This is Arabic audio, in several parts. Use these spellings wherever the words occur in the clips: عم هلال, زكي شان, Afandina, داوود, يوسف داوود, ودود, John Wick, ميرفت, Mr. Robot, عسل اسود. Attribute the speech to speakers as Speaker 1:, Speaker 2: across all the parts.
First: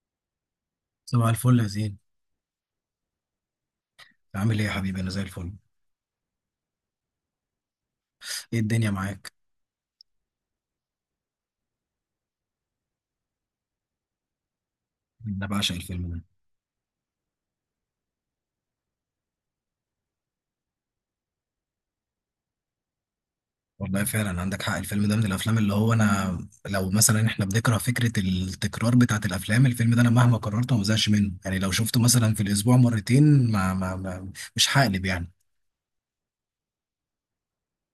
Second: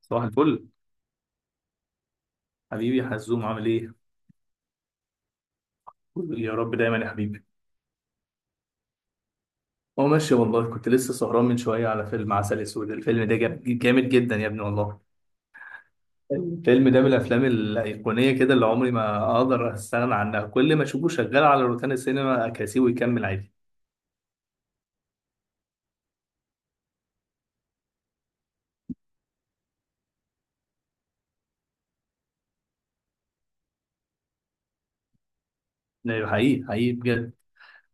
Speaker 1: صباح الفل.
Speaker 2: صباح الفل يا زين.
Speaker 1: حبيبي يا حزوم، عامل ايه؟
Speaker 2: عامل ايه يا حبيبي، انا زي الفل.
Speaker 1: قول يا رب دايما يا حبيبي.
Speaker 2: ايه الدنيا معاك؟
Speaker 1: هو ماشي والله، كنت لسه سهران من شويه على فيلم عسل اسود. الفيلم ده جامد جدا يا ابني والله.
Speaker 2: انا بعشق الفيلم ده.
Speaker 1: الفيلم ده من الافلام الايقونيه كده، اللي عمري ما اقدر استغنى عنها، كل ما اشوفه شغال على روتانا السينما اكاسيه ويكمل عادي.
Speaker 2: والله فعلا عندك حق. الفيلم ده من الافلام اللي هو انا، لو مثلا احنا بنكره فكره التكرار بتاعت الافلام، الفيلم ده انا مهما قررته ما بزهقش منه. يعني لو شفته مثلا في الاسبوع مرتين ما مش هقلب يعني.
Speaker 1: لا، حقيقي حقيقي بجد.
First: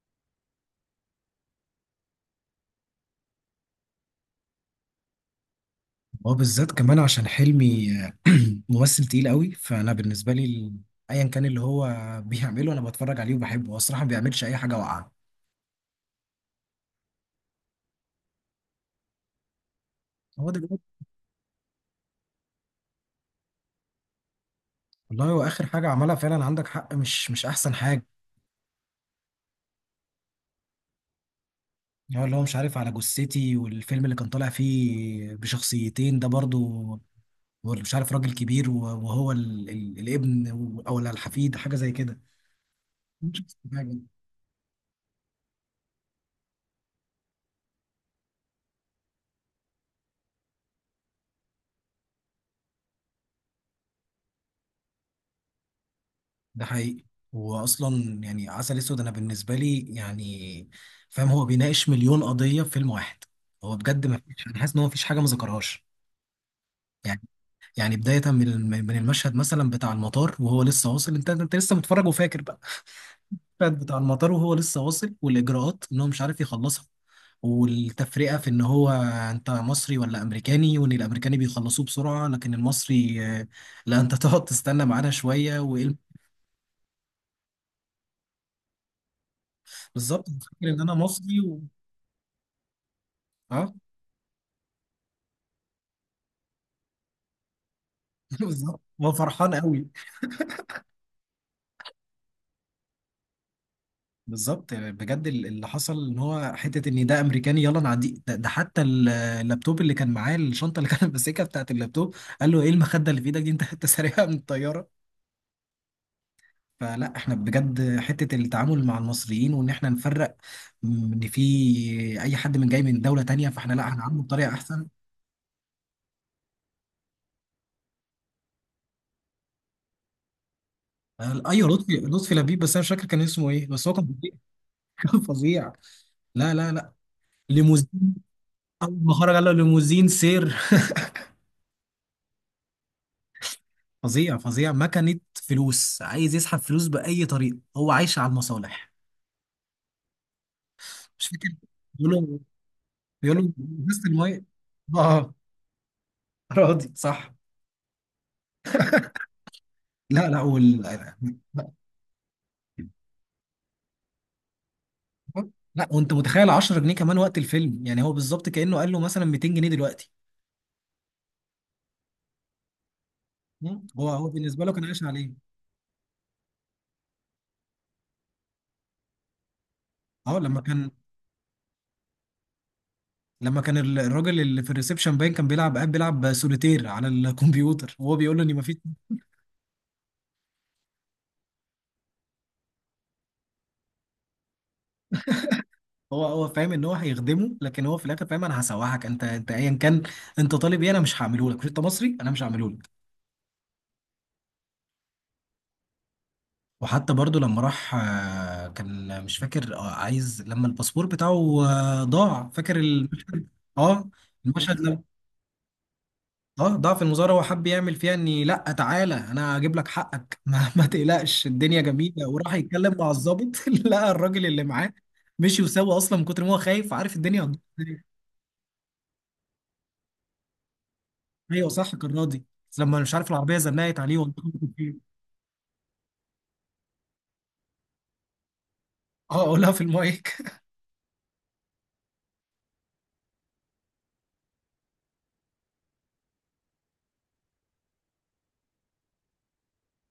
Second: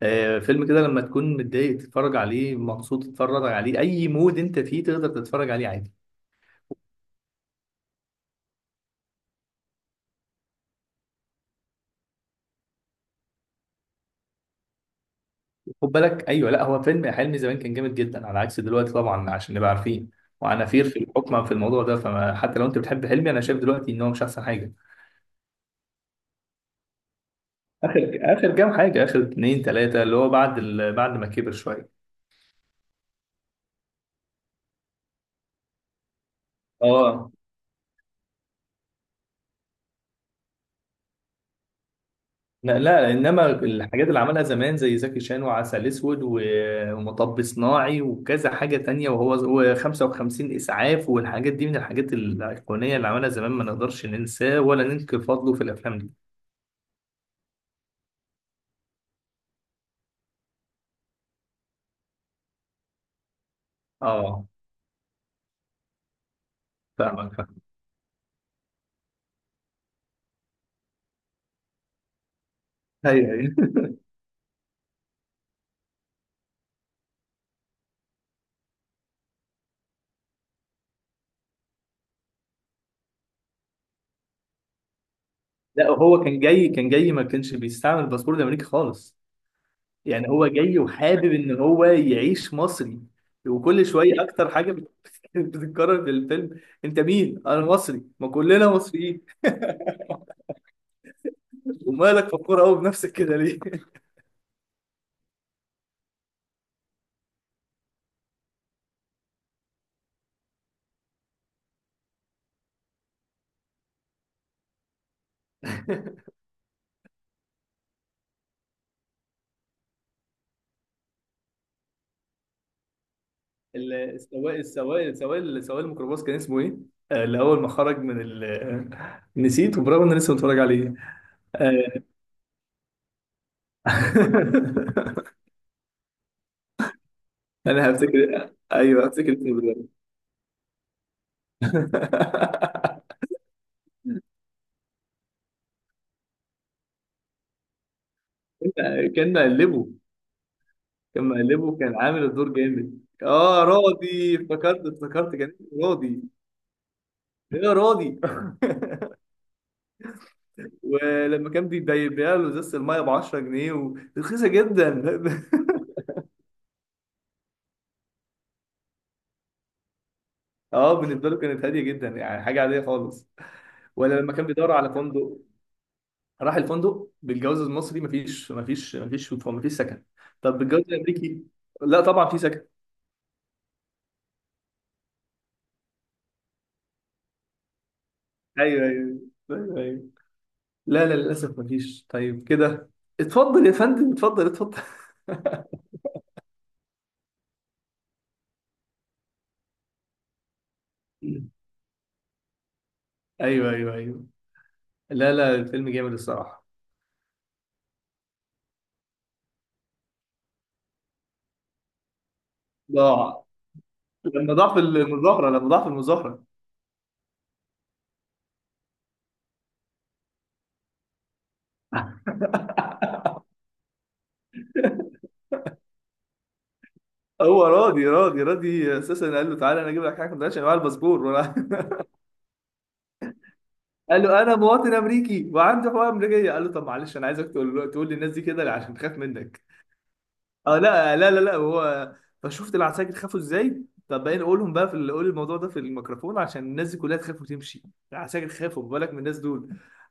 Speaker 1: آه، فيلم كده لما تكون متضايق تتفرج عليه، مبسوط تتفرج عليه، اي مود انت فيه تقدر تتفرج عليه عادي.
Speaker 2: هو بالذات كمان عشان حلمي ممثل تقيل قوي. فانا بالنسبه لي ايا كان اللي هو بيعمله انا بتفرج عليه وبحبه. هو الصراحه ما بيعملش اي حاجه واقعه.
Speaker 1: خد بالك، ايوه، لا هو فيلم حلمي زمان كان جامد جدا على عكس دلوقتي طبعا عشان نبقى عارفين.
Speaker 2: هو دلوقتي،
Speaker 1: وعنافير في الحكم في الموضوع ده، فما حتى لو انت بتحب حلمي انا شايف دلوقتي ان هو مش احسن حاجه.
Speaker 2: والله هو اخر حاجه عملها، فعلا عندك حق، مش احسن حاجه.
Speaker 1: اخر اخر كام حاجه، اخر اتنين تلاته، اللي هو بعد ما كبر شويه.
Speaker 2: هو اللي هو مش عارف على جثتي، والفيلم اللي كان طالع فيه بشخصيتين ده برضو،
Speaker 1: اه،
Speaker 2: مش عارف راجل كبير وهو الابن او الحفيد حاجه زي كده.
Speaker 1: لا لا،
Speaker 2: مش
Speaker 1: انما
Speaker 2: عارف حاجة.
Speaker 1: الحاجات اللي عملها زمان زي زكي شان وعسل اسود ومطب صناعي وكذا حاجه تانية، وهو 55 اسعاف، والحاجات دي من الحاجات الايقونيه اللي عملها زمان، ما نقدرش ننساه ولا ننكر فضله في الافلام دي.
Speaker 2: ده حقيقي. واصلا يعني عسل اسود انا بالنسبه لي يعني فاهم، هو بيناقش مليون قضيه في فيلم واحد. هو بجد ما فيش،
Speaker 1: اه،
Speaker 2: انا حاسس ان هو ما فيش حاجه ما ذكرهاش. يعني
Speaker 1: فاهمك فاهمك.
Speaker 2: يعني بدايه من من المشهد مثلا بتاع المطار وهو لسه واصل، انت لسه متفرج وفاكر بقى
Speaker 1: ايوه ايوه،
Speaker 2: التراك بتاع المطار وهو لسه واصل، والاجراءات ان هو مش عارف يخلصها، والتفرقه في ان هو انت مصري ولا امريكاني، وان الامريكاني بيخلصوه بسرعه لكن المصري لا انت تقعد تستنى معانا شويه
Speaker 1: لا
Speaker 2: وايه.
Speaker 1: هو كان جاي ما كانش بيستعمل الباسبور الامريكي خالص.
Speaker 2: بالظبط،
Speaker 1: يعني هو
Speaker 2: فاكر
Speaker 1: جاي
Speaker 2: ان انا
Speaker 1: وحابب
Speaker 2: مصري و...
Speaker 1: ان هو يعيش مصري.
Speaker 2: اه
Speaker 1: وكل شويه اكتر حاجه بتتكرر في الفيلم: انت مين؟ انا مصري، ما كلنا
Speaker 2: بالظبط هو
Speaker 1: مصريين.
Speaker 2: فرحان قوي.
Speaker 1: ومالك فخور قوي بنفسك كده ليه؟
Speaker 2: بالظبط بجد. اللي حصل ان هو حته ان ده امريكاني يلا نعديه ده حتى اللابتوب اللي كان معاه، الشنطه اللي كان ماسكها بتاعت اللابتوب، قال له ايه المخده اللي في ايدك دي؟ انت سارقها من الطياره. فلا احنا بجد حتة التعامل مع المصريين، وان احنا نفرق ان في اي حد من جاي من دولة تانية، فاحنا
Speaker 1: ال-
Speaker 2: لا هنعامله بطريقة
Speaker 1: السواق
Speaker 2: احسن.
Speaker 1: السواق السواق سواق الميكروباص كان اسمه ايه؟ اللي هو ما خرج من نسيت، وبرغم ان انا لسه متفرج عليه.
Speaker 2: ايوه، لطفي
Speaker 1: آه.
Speaker 2: لطفي لبيب. بس انا مش فاكر كان اسمه ايه، بس هو كان فظيع. كان فظيع. لا لا لا،
Speaker 1: انا
Speaker 2: ليموزين.
Speaker 1: هفتكر،
Speaker 2: اول
Speaker 1: ايوه
Speaker 2: ما
Speaker 1: هفتكر
Speaker 2: خرج قال له
Speaker 1: اسمه دلوقتي.
Speaker 2: ليموزين سير. فظيع فظيع. مكنة فلوس، عايز يسحب فلوس بأي طريقة، هو عايش على المصالح.
Speaker 1: كان مقلبه كان
Speaker 2: مش فاكر.
Speaker 1: مقلبه كان
Speaker 2: بيقول
Speaker 1: عامل
Speaker 2: له
Speaker 1: الدور جامد.
Speaker 2: بيقول له
Speaker 1: اه
Speaker 2: بس
Speaker 1: راضي،
Speaker 2: المية.
Speaker 1: افتكرت
Speaker 2: اه
Speaker 1: افتكرت كان اسمه راضي.
Speaker 2: راضي صح.
Speaker 1: ايه يا راضي؟
Speaker 2: لا لا
Speaker 1: ولما كان بيبيع له ازازه الميه ب 10 جنيه، ورخيصه جدا.
Speaker 2: لا، وانت متخيل 10 جنيه كمان وقت الفيلم؟ يعني هو بالظبط كانه قال له مثلا 200 جنيه دلوقتي.
Speaker 1: اه، بالنسبه له كانت هاديه جدا، يعني حاجه عاديه خالص.
Speaker 2: مم. هو
Speaker 1: ولا
Speaker 2: هو
Speaker 1: لما كان
Speaker 2: بالنسبه له
Speaker 1: بيدور
Speaker 2: كان
Speaker 1: على
Speaker 2: عايش عليه.
Speaker 1: فندق، راح الفندق بالجواز المصري: مفيش سكن.
Speaker 2: اه
Speaker 1: طب
Speaker 2: لما
Speaker 1: بالجواز
Speaker 2: كان،
Speaker 1: الامريكي، لا طبعا في سكن.
Speaker 2: الراجل اللي في الريسبشن باين كان بيلعب، قاعد بيلعب سوليتير على الكمبيوتر، وهو بيقول له ان مفيش.
Speaker 1: ايوه ايوه ايوه، أيوة. لا لا، للاسف مفيش. طيب كده، اتفضل يا فندم، اتفضل اتفضل.
Speaker 2: هو فاهم ان هو هيخدمه، لكن هو في الاخر فاهم انا هسوحك، انت ايا كان انت طالب ايه، انا مش هعمله لك. مش انت مصري؟ انا مش هعمله لك.
Speaker 1: ايوه ايوه ايوه. لا لا، الفيلم جامد الصراحه.
Speaker 2: وحتى برضو لما راح، كان مش فاكر، عايز لما الباسبور بتاعه ضاع. فاكر
Speaker 1: ضاع،
Speaker 2: اه،
Speaker 1: لما ضاع في
Speaker 2: المشهد.
Speaker 1: المظاهره لما ضاع في المظاهره
Speaker 2: اه ضعف المظاهرة، هو حب يعمل فيها اني لا تعالى انا هجيب لك حقك ما تقلقش، الدنيا جميلة، وراح يتكلم مع الضابط. لقى الراجل اللي معاه مشي وسوى اصلا من كتر ما هو خايف، عارف الدنيا هتبوظ
Speaker 1: هو
Speaker 2: إزاي.
Speaker 1: راضي اساسا قال له: تعالى انا اجيب لك حاجه، ما تقولش معايا الباسبور ولا.
Speaker 2: ايوه صح، كان راضي. بس لما مش عارف، العربية زنقت عليه
Speaker 1: قال
Speaker 2: والله.
Speaker 1: له: انا مواطن امريكي وعندي حقوق امريكيه. قال له: طب معلش، انا عايزك تقول تقول للناس دي كده عشان تخاف
Speaker 2: اه
Speaker 1: منك.
Speaker 2: قولها في المايك.
Speaker 1: اه لا لا لا لا، هو فشفت العساكر خافوا ازاي. طب بقى نقولهم بقى قول الموضوع ده في الميكروفون، عشان الناس دي كلها تخاف وتمشي. العساكر خافوا، ما بالك من الناس دول.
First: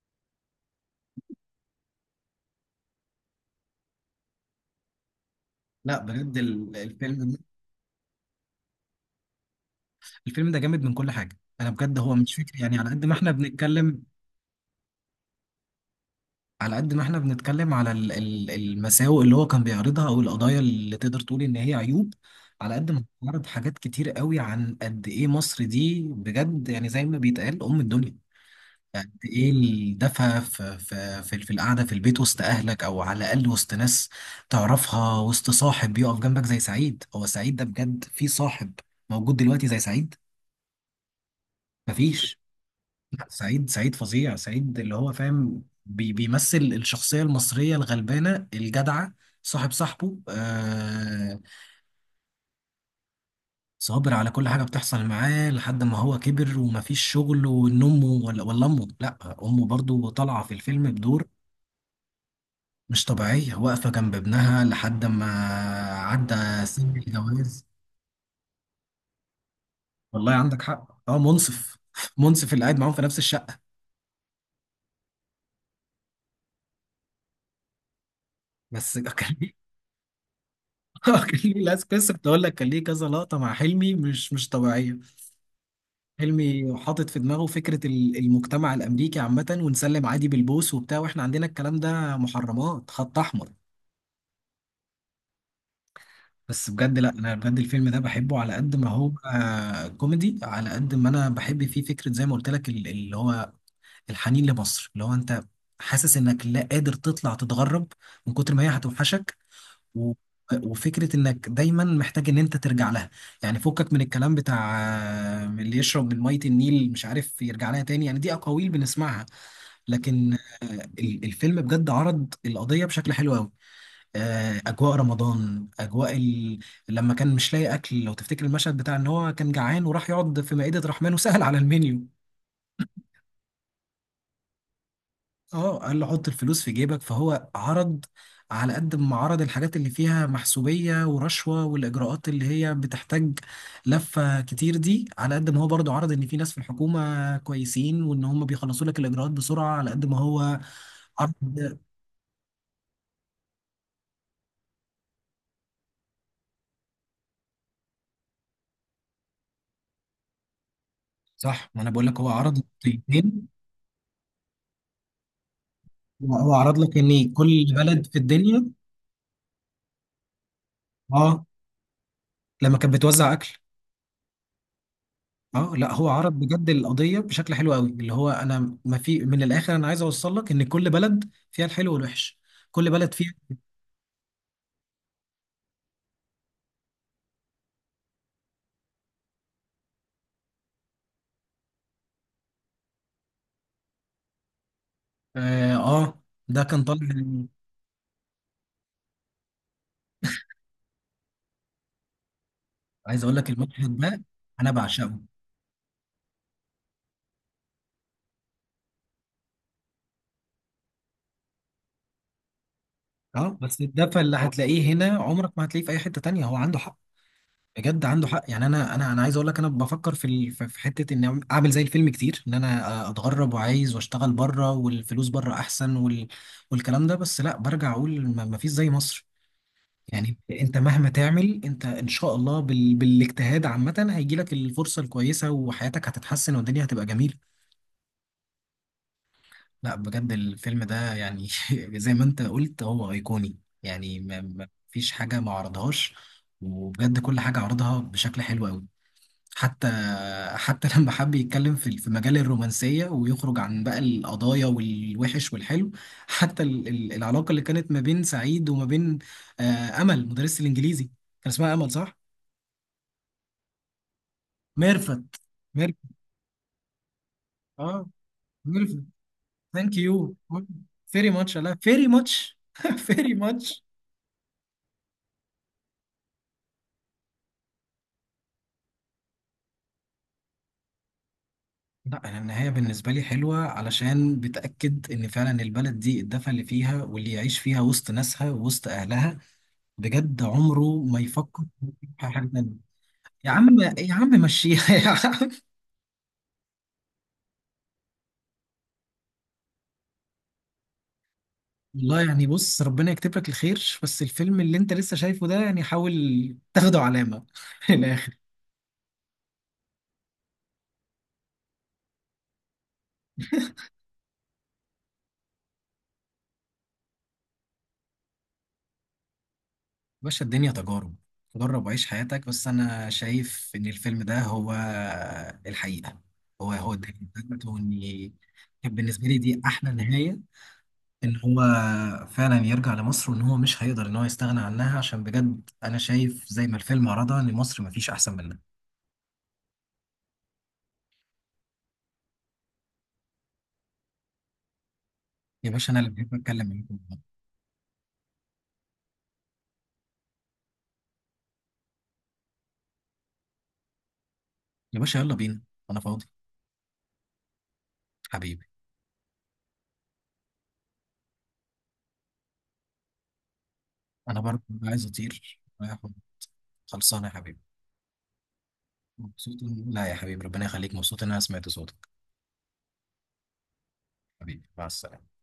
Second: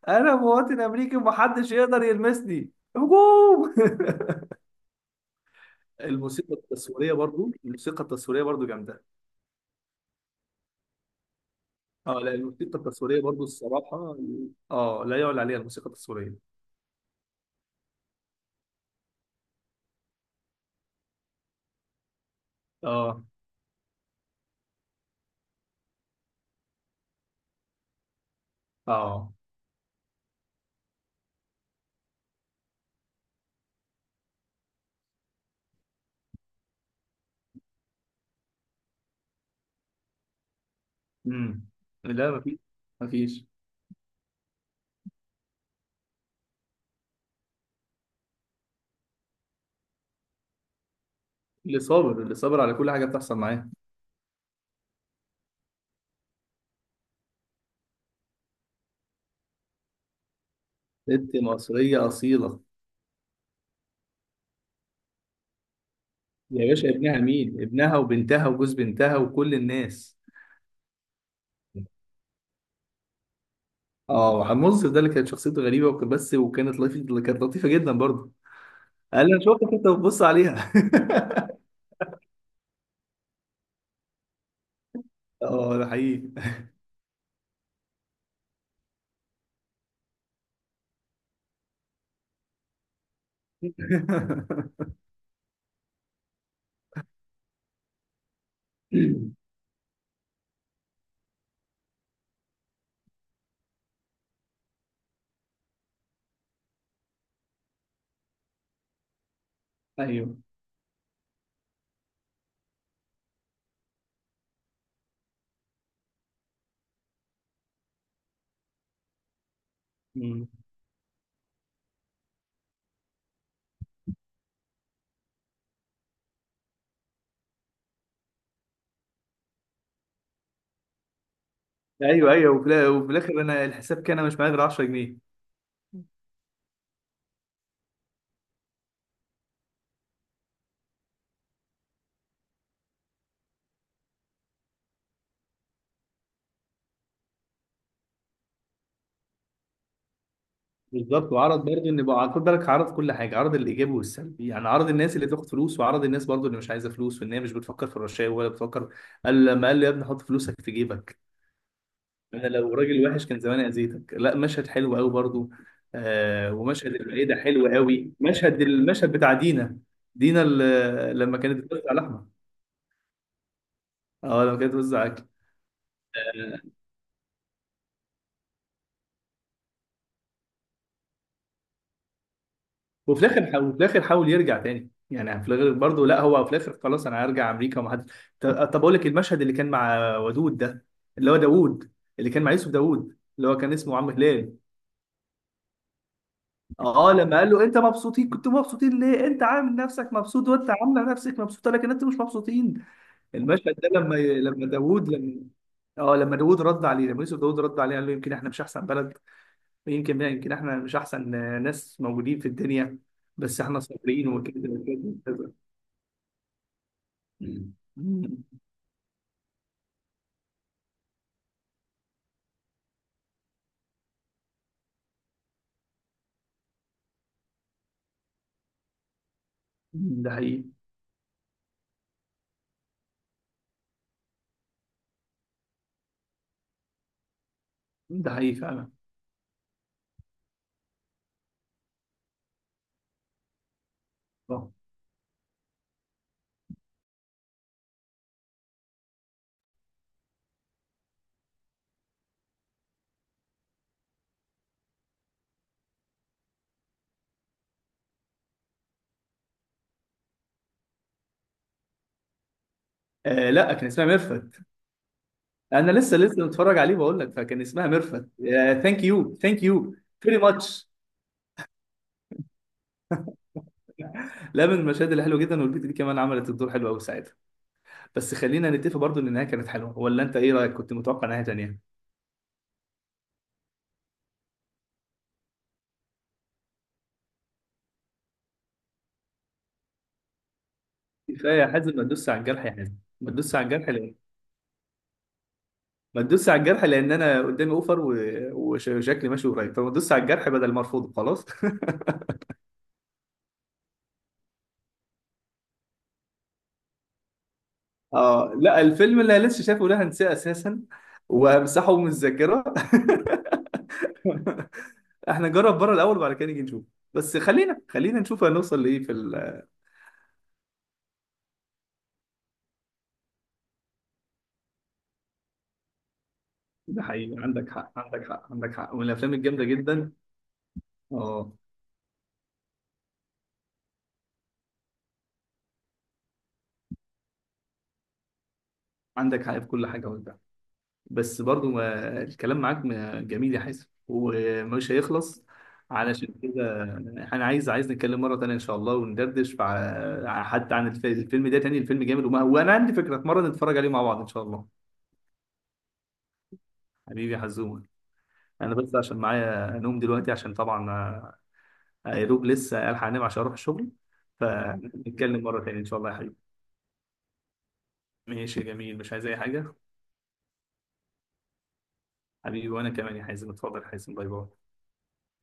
Speaker 1: انا مواطن امريكي ومحدش يقدر يلمسني، هجوم.
Speaker 2: لا بجد
Speaker 1: الموسيقى التصويريه
Speaker 2: الفيلم،
Speaker 1: برضو، الموسيقى التصويريه برضو جامده.
Speaker 2: الفيلم ده جامد من كل حاجة. انا بجد،
Speaker 1: اه
Speaker 2: هو
Speaker 1: لا،
Speaker 2: مش فكرة يعني،
Speaker 1: الموسيقى
Speaker 2: على قد ما
Speaker 1: التصويريه
Speaker 2: احنا
Speaker 1: برضو
Speaker 2: بنتكلم
Speaker 1: الصراحه. اه لا، يعلى عليها الموسيقى التصويريه.
Speaker 2: على قد ما احنا بنتكلم على المساوئ اللي هو كان بيعرضها او القضايا اللي تقدر تقول ان هي عيوب، على قد ما
Speaker 1: اه،
Speaker 2: بيعرض حاجات كتير قوي عن قد ايه مصر دي بجد، يعني زي ما بيتقال ام الدنيا. قد
Speaker 1: اه،
Speaker 2: ايه الدفى في القعده في البيت وسط اهلك، او على الاقل وسط ناس تعرفها، وسط صاحب يقف جنبك زي سعيد. هو سعيد ده، بجد في صاحب موجود دلوقتي زي سعيد؟
Speaker 1: امم، لا
Speaker 2: مفيش.
Speaker 1: مفيش،
Speaker 2: لا،
Speaker 1: مفيش.
Speaker 2: سعيد سعيد فظيع. سعيد اللي هو فاهم، بيمثل الشخصية المصرية الغلبانة الجدعة، صاحب صاحبه.
Speaker 1: اللي صابر على كل حاجه بتحصل معاه.
Speaker 2: صابر على كل حاجة بتحصل معاه لحد ما هو كبر ومفيش شغل، وان امه ولا امه لا، امه برضو طالعة في الفيلم بدور
Speaker 1: ست مصريه اصيله.
Speaker 2: مش طبيعية، واقفة جنب ابنها لحد ما عدى
Speaker 1: يا باشا،
Speaker 2: سن
Speaker 1: ابنها مين،
Speaker 2: الجواز.
Speaker 1: ابنها وبنتها وجوز بنتها وكل الناس.
Speaker 2: والله عندك حق. اه منصف، منصف اللي قاعد معاهم في نفس الشقة.
Speaker 1: اه، وحمد منصف ده اللي كانت شخصيته غريبه، وكان بس، وكانت لطيفه، اللي كانت لطيفه جدا برضه.
Speaker 2: بس
Speaker 1: قال لي:
Speaker 2: كان
Speaker 1: انا شفتك انت بتبص عليها.
Speaker 2: كان ليه لازم، لسه كنت اقول لك كان ليه كذا لقطه مع حلمي مش طبيعيه.
Speaker 1: اه ده حقيقي.
Speaker 2: حلمي حاطط في دماغه فكره المجتمع الامريكي عامه، ونسلم عادي بالبوس وبتاع، واحنا عندنا الكلام ده محرمات، خط احمر. بس بجد لا، انا بجد الفيلم ده بحبه على قد ما هو كوميدي، على قد ما انا بحب فيه فكره زي ما قلت لك، اللي هو الحنين لمصر، اللي هو انت حاسس انك لا قادر تطلع تتغرب من كتر ما هي هتوحشك، و-
Speaker 1: ايوه،
Speaker 2: وفكرة انك دايما محتاج ان انت ترجع لها. يعني فكك من الكلام بتاع اللي يشرب من مية النيل مش عارف يرجع لها تاني، يعني دي اقاويل بنسمعها. لكن
Speaker 1: مم.
Speaker 2: آه، الفيلم بجد عرض القضية بشكل حلو قوي. اجواء رمضان، اجواء لما كان مش لاقي اكل، لو تفتكر المشهد بتاع ان هو كان جعان، وراح يقعد في مائدة رحمن وسهل على المنيو.
Speaker 1: ايوه ايوه، وفي الاخر انا الحساب كان، انا مش معايا غير 10 جنيه.
Speaker 2: اه قال له حط الفلوس في جيبك. فهو عرض، على قد ما عرض الحاجات اللي فيها محسوبية ورشوة والإجراءات اللي هي بتحتاج لفة كتير دي، على قد ما هو برضه عرض إن في ناس في الحكومة كويسين وإن هم بيخلصوا لك الإجراءات بسرعة. على قد ما هو
Speaker 1: بالظبط،
Speaker 2: عرض
Speaker 1: وعرض برضه، ان بقى خد بالك، عرض كل حاجه، عرض الايجابي والسلبي، يعني عرض الناس اللي بتاخد فلوس وعرض الناس برضه اللي مش عايزه فلوس وان هي مش بتفكر في الرشاوي ولا بتفكر. لما قال لي: يا ابني حط فلوسك في جيبك،
Speaker 2: صح. ما أنا بقول لك هو
Speaker 1: انا
Speaker 2: عرض
Speaker 1: لو راجل وحش كان
Speaker 2: نقطتين.
Speaker 1: زمان اذيتك. لا مشهد حلو قوي برضه.
Speaker 2: هو
Speaker 1: آه،
Speaker 2: عرض
Speaker 1: ومشهد
Speaker 2: لك إن
Speaker 1: العيله
Speaker 2: كل
Speaker 1: حلو
Speaker 2: بلد
Speaker 1: قوي،
Speaker 2: في
Speaker 1: مشهد
Speaker 2: الدنيا.
Speaker 1: المشهد بتاع دينا. دينا، لما
Speaker 2: اه
Speaker 1: كانت بتوزع لحمه،
Speaker 2: لما كانت بتوزع أكل.
Speaker 1: اه لما كانت بتوزع اكل.
Speaker 2: اه لا، هو عرض بجد القضيه بشكل حلو قوي، اللي هو انا، ما في، من الاخر انا عايز اوصل لك ان كل بلد فيها الحلو والوحش، كل بلد
Speaker 1: وفي
Speaker 2: فيها.
Speaker 1: الاخر حاول وفي الاخر حاول يرجع تاني، يعني في الاخر برضه، لا هو في الاخر خلاص انا هرجع امريكا ومحدش. طب اقول لك: المشهد اللي كان مع ودود ده، اللي هو داوود، اللي كان مع يوسف داوود اللي هو كان اسمه عم هلال.
Speaker 2: اه، آه، ده كان طالع.
Speaker 1: اه، لما قال له: انت مبسوطين، كنتوا مبسوطين ليه؟ انت عامل نفسك مبسوط، وانت عامله نفسك مبسوطه، لكن انتوا مش مبسوطين.
Speaker 2: عايز اقول لك
Speaker 1: المشهد ده
Speaker 2: المشهد
Speaker 1: لما
Speaker 2: ده
Speaker 1: لما
Speaker 2: انا
Speaker 1: داوود
Speaker 2: بعشقه.
Speaker 1: لما اه لما داوود رد عليه، لما يوسف داوود رد عليه قال له: يمكن احنا مش احسن بلد، يمكن احنا مش احسن ناس موجودين في الدنيا،
Speaker 2: اه
Speaker 1: بس احنا
Speaker 2: بس الدفى
Speaker 1: صابرين
Speaker 2: اللي
Speaker 1: وكده
Speaker 2: هتلاقيه
Speaker 1: وكده
Speaker 2: هنا عمرك
Speaker 1: وكده.
Speaker 2: ما هتلاقيه في اي حته تانية. هو عنده حق.
Speaker 1: مم.
Speaker 2: بجد عنده حق.
Speaker 1: مم.
Speaker 2: يعني انا عايز اقول لك، انا بفكر في ال- في في حته ان اعمل زي الفيلم كتير، ان انا اتغرب، وعايز واشتغل بره، والفلوس بره احسن، والكلام ده. بس لا، برجع اقول ما فيش زي مصر.
Speaker 1: ده
Speaker 2: يعني
Speaker 1: حقيقي،
Speaker 2: انت مهما تعمل، انت ان شاء الله بالاجتهاد عامة هيجي لك الفرصة الكويسة، وحياتك هتتحسن، والدنيا هتبقى جميلة.
Speaker 1: ده حقيقي فعلا.
Speaker 2: لا بجد الفيلم ده يعني، زي ما انت قلت هو ايقوني، يعني ما
Speaker 1: آه
Speaker 2: فيش حاجة ما عرضهاش. وبجد كل حاجة عرضها بشكل حلو قوي. حتى لما حب يتكلم في مجال الرومانسية ويخرج عن بقى القضايا والوحش والحلو، حتى العلاقة اللي كانت ما بين سعيد وما بين أمل، مدرسة الإنجليزي. كان اسمها أمل صح؟
Speaker 1: آه، لا كان اسمها ميرفت.
Speaker 2: ميرفت.
Speaker 1: انا
Speaker 2: ميرفت.
Speaker 1: لسه لسه متفرج عليه بقول لك، فكان اسمها
Speaker 2: اه
Speaker 1: ميرفت.
Speaker 2: ميرفت.
Speaker 1: ثانك يو ثانك يو،
Speaker 2: ثانك يو
Speaker 1: فيري ماتش.
Speaker 2: فيري ماتش. لا فيري ماتش فيري ماتش.
Speaker 1: لا، من المشاهد اللي حلوه جدا، والبت دي كمان عملت الدور حلو قوي ساعتها. بس خلينا نتفق برضو ان النهايه كانت حلوه، ولا انت ايه رايك؟ كنت متوقع نهايه تانيه.
Speaker 2: لا انا النهايه بالنسبه لي حلوه، علشان بتاكد ان فعلا البلد دي الدفى اللي فيها، واللي يعيش فيها وسط ناسها وسط اهلها بجد عمره ما
Speaker 1: كفايه
Speaker 2: يفكر
Speaker 1: يا حازم، ما
Speaker 2: في
Speaker 1: تدوس على
Speaker 2: حاجه
Speaker 1: الجرح يا
Speaker 2: تانيه.
Speaker 1: حازم. ما
Speaker 2: يا
Speaker 1: تدوس على
Speaker 2: عم
Speaker 1: الجرح
Speaker 2: يا
Speaker 1: ليه؟
Speaker 2: عم مشيها يا عم.
Speaker 1: ما تدوس على الجرح، لان انا قدامي اوفر وشكلي ماشي قريب، فما تدوس على الجرح بدل ما ارفضه خلاص.
Speaker 2: والله يعني بص، ربنا يكتب لك الخير. بس الفيلم اللي انت لسه شايفه ده، يعني حاول تاخده علامه في الاخر.
Speaker 1: اه لا، الفيلم اللي أنا لسه شايفه ده هنساه اساسا، وهمسحه من الذاكره. احنا نجرب بره الاول وبعد كده نيجي نشوف. بس خلينا نشوف هنوصل لايه.
Speaker 2: باشا الدنيا تجارب، جرب وعيش حياتك. بس انا شايف ان الفيلم ده هو الحقيقه، هو
Speaker 1: ده
Speaker 2: الدنيا
Speaker 1: حقيقي،
Speaker 2: بتاعت
Speaker 1: عندك حق عندك
Speaker 2: واني.
Speaker 1: حق عندك
Speaker 2: كان
Speaker 1: حق، من
Speaker 2: بالنسبه
Speaker 1: الافلام
Speaker 2: لي دي
Speaker 1: الجامده
Speaker 2: احلى
Speaker 1: جدا.
Speaker 2: نهايه، ان
Speaker 1: اه،
Speaker 2: هو فعلا يرجع لمصر، وان هو مش هيقدر ان هو يستغنى عنها، عشان بجد انا شايف زي ما الفيلم عرضها، ان مصر مفيش احسن منها.
Speaker 1: عندك حق في كل حاجه. وانت بس برضو ما... الكلام معاك جميل يا حازم، ومش هيخلص.
Speaker 2: يا باشا انا اللي
Speaker 1: علشان
Speaker 2: بحب اتكلم
Speaker 1: كده
Speaker 2: معاكم.
Speaker 1: انا عايز نتكلم مره تانية ان شاء الله، وندردش حتى عن الفيلم ده تاني، الفيلم جامد. وانا عندي فكره في مره نتفرج عليه مع بعض ان شاء الله.
Speaker 2: يا باشا يلا بينا، انا فاضي.
Speaker 1: حبيبي يا حزومة،
Speaker 2: حبيبي.
Speaker 1: أنا بس عشان معايا نوم دلوقتي عشان طبعا، يا دوب لسه ألحق أنام عشان أروح الشغل،
Speaker 2: انا برضه عايز
Speaker 1: فنتكلم
Speaker 2: اطير
Speaker 1: مرة تانية إن
Speaker 2: رايح.
Speaker 1: شاء الله يا حبيبي.
Speaker 2: خلصانه يا حبيبي.
Speaker 1: ماشي يا جميل، مش عايز أي
Speaker 2: مبسوط
Speaker 1: حاجة.
Speaker 2: لا يا حبيبي ربنا يخليك، مبسوط ان انا سمعت صوتك.
Speaker 1: حبيبي وأنا كمان يا حازم، اتفضل يا حازم، باي باي.
Speaker 2: حبيبي مع السلامه.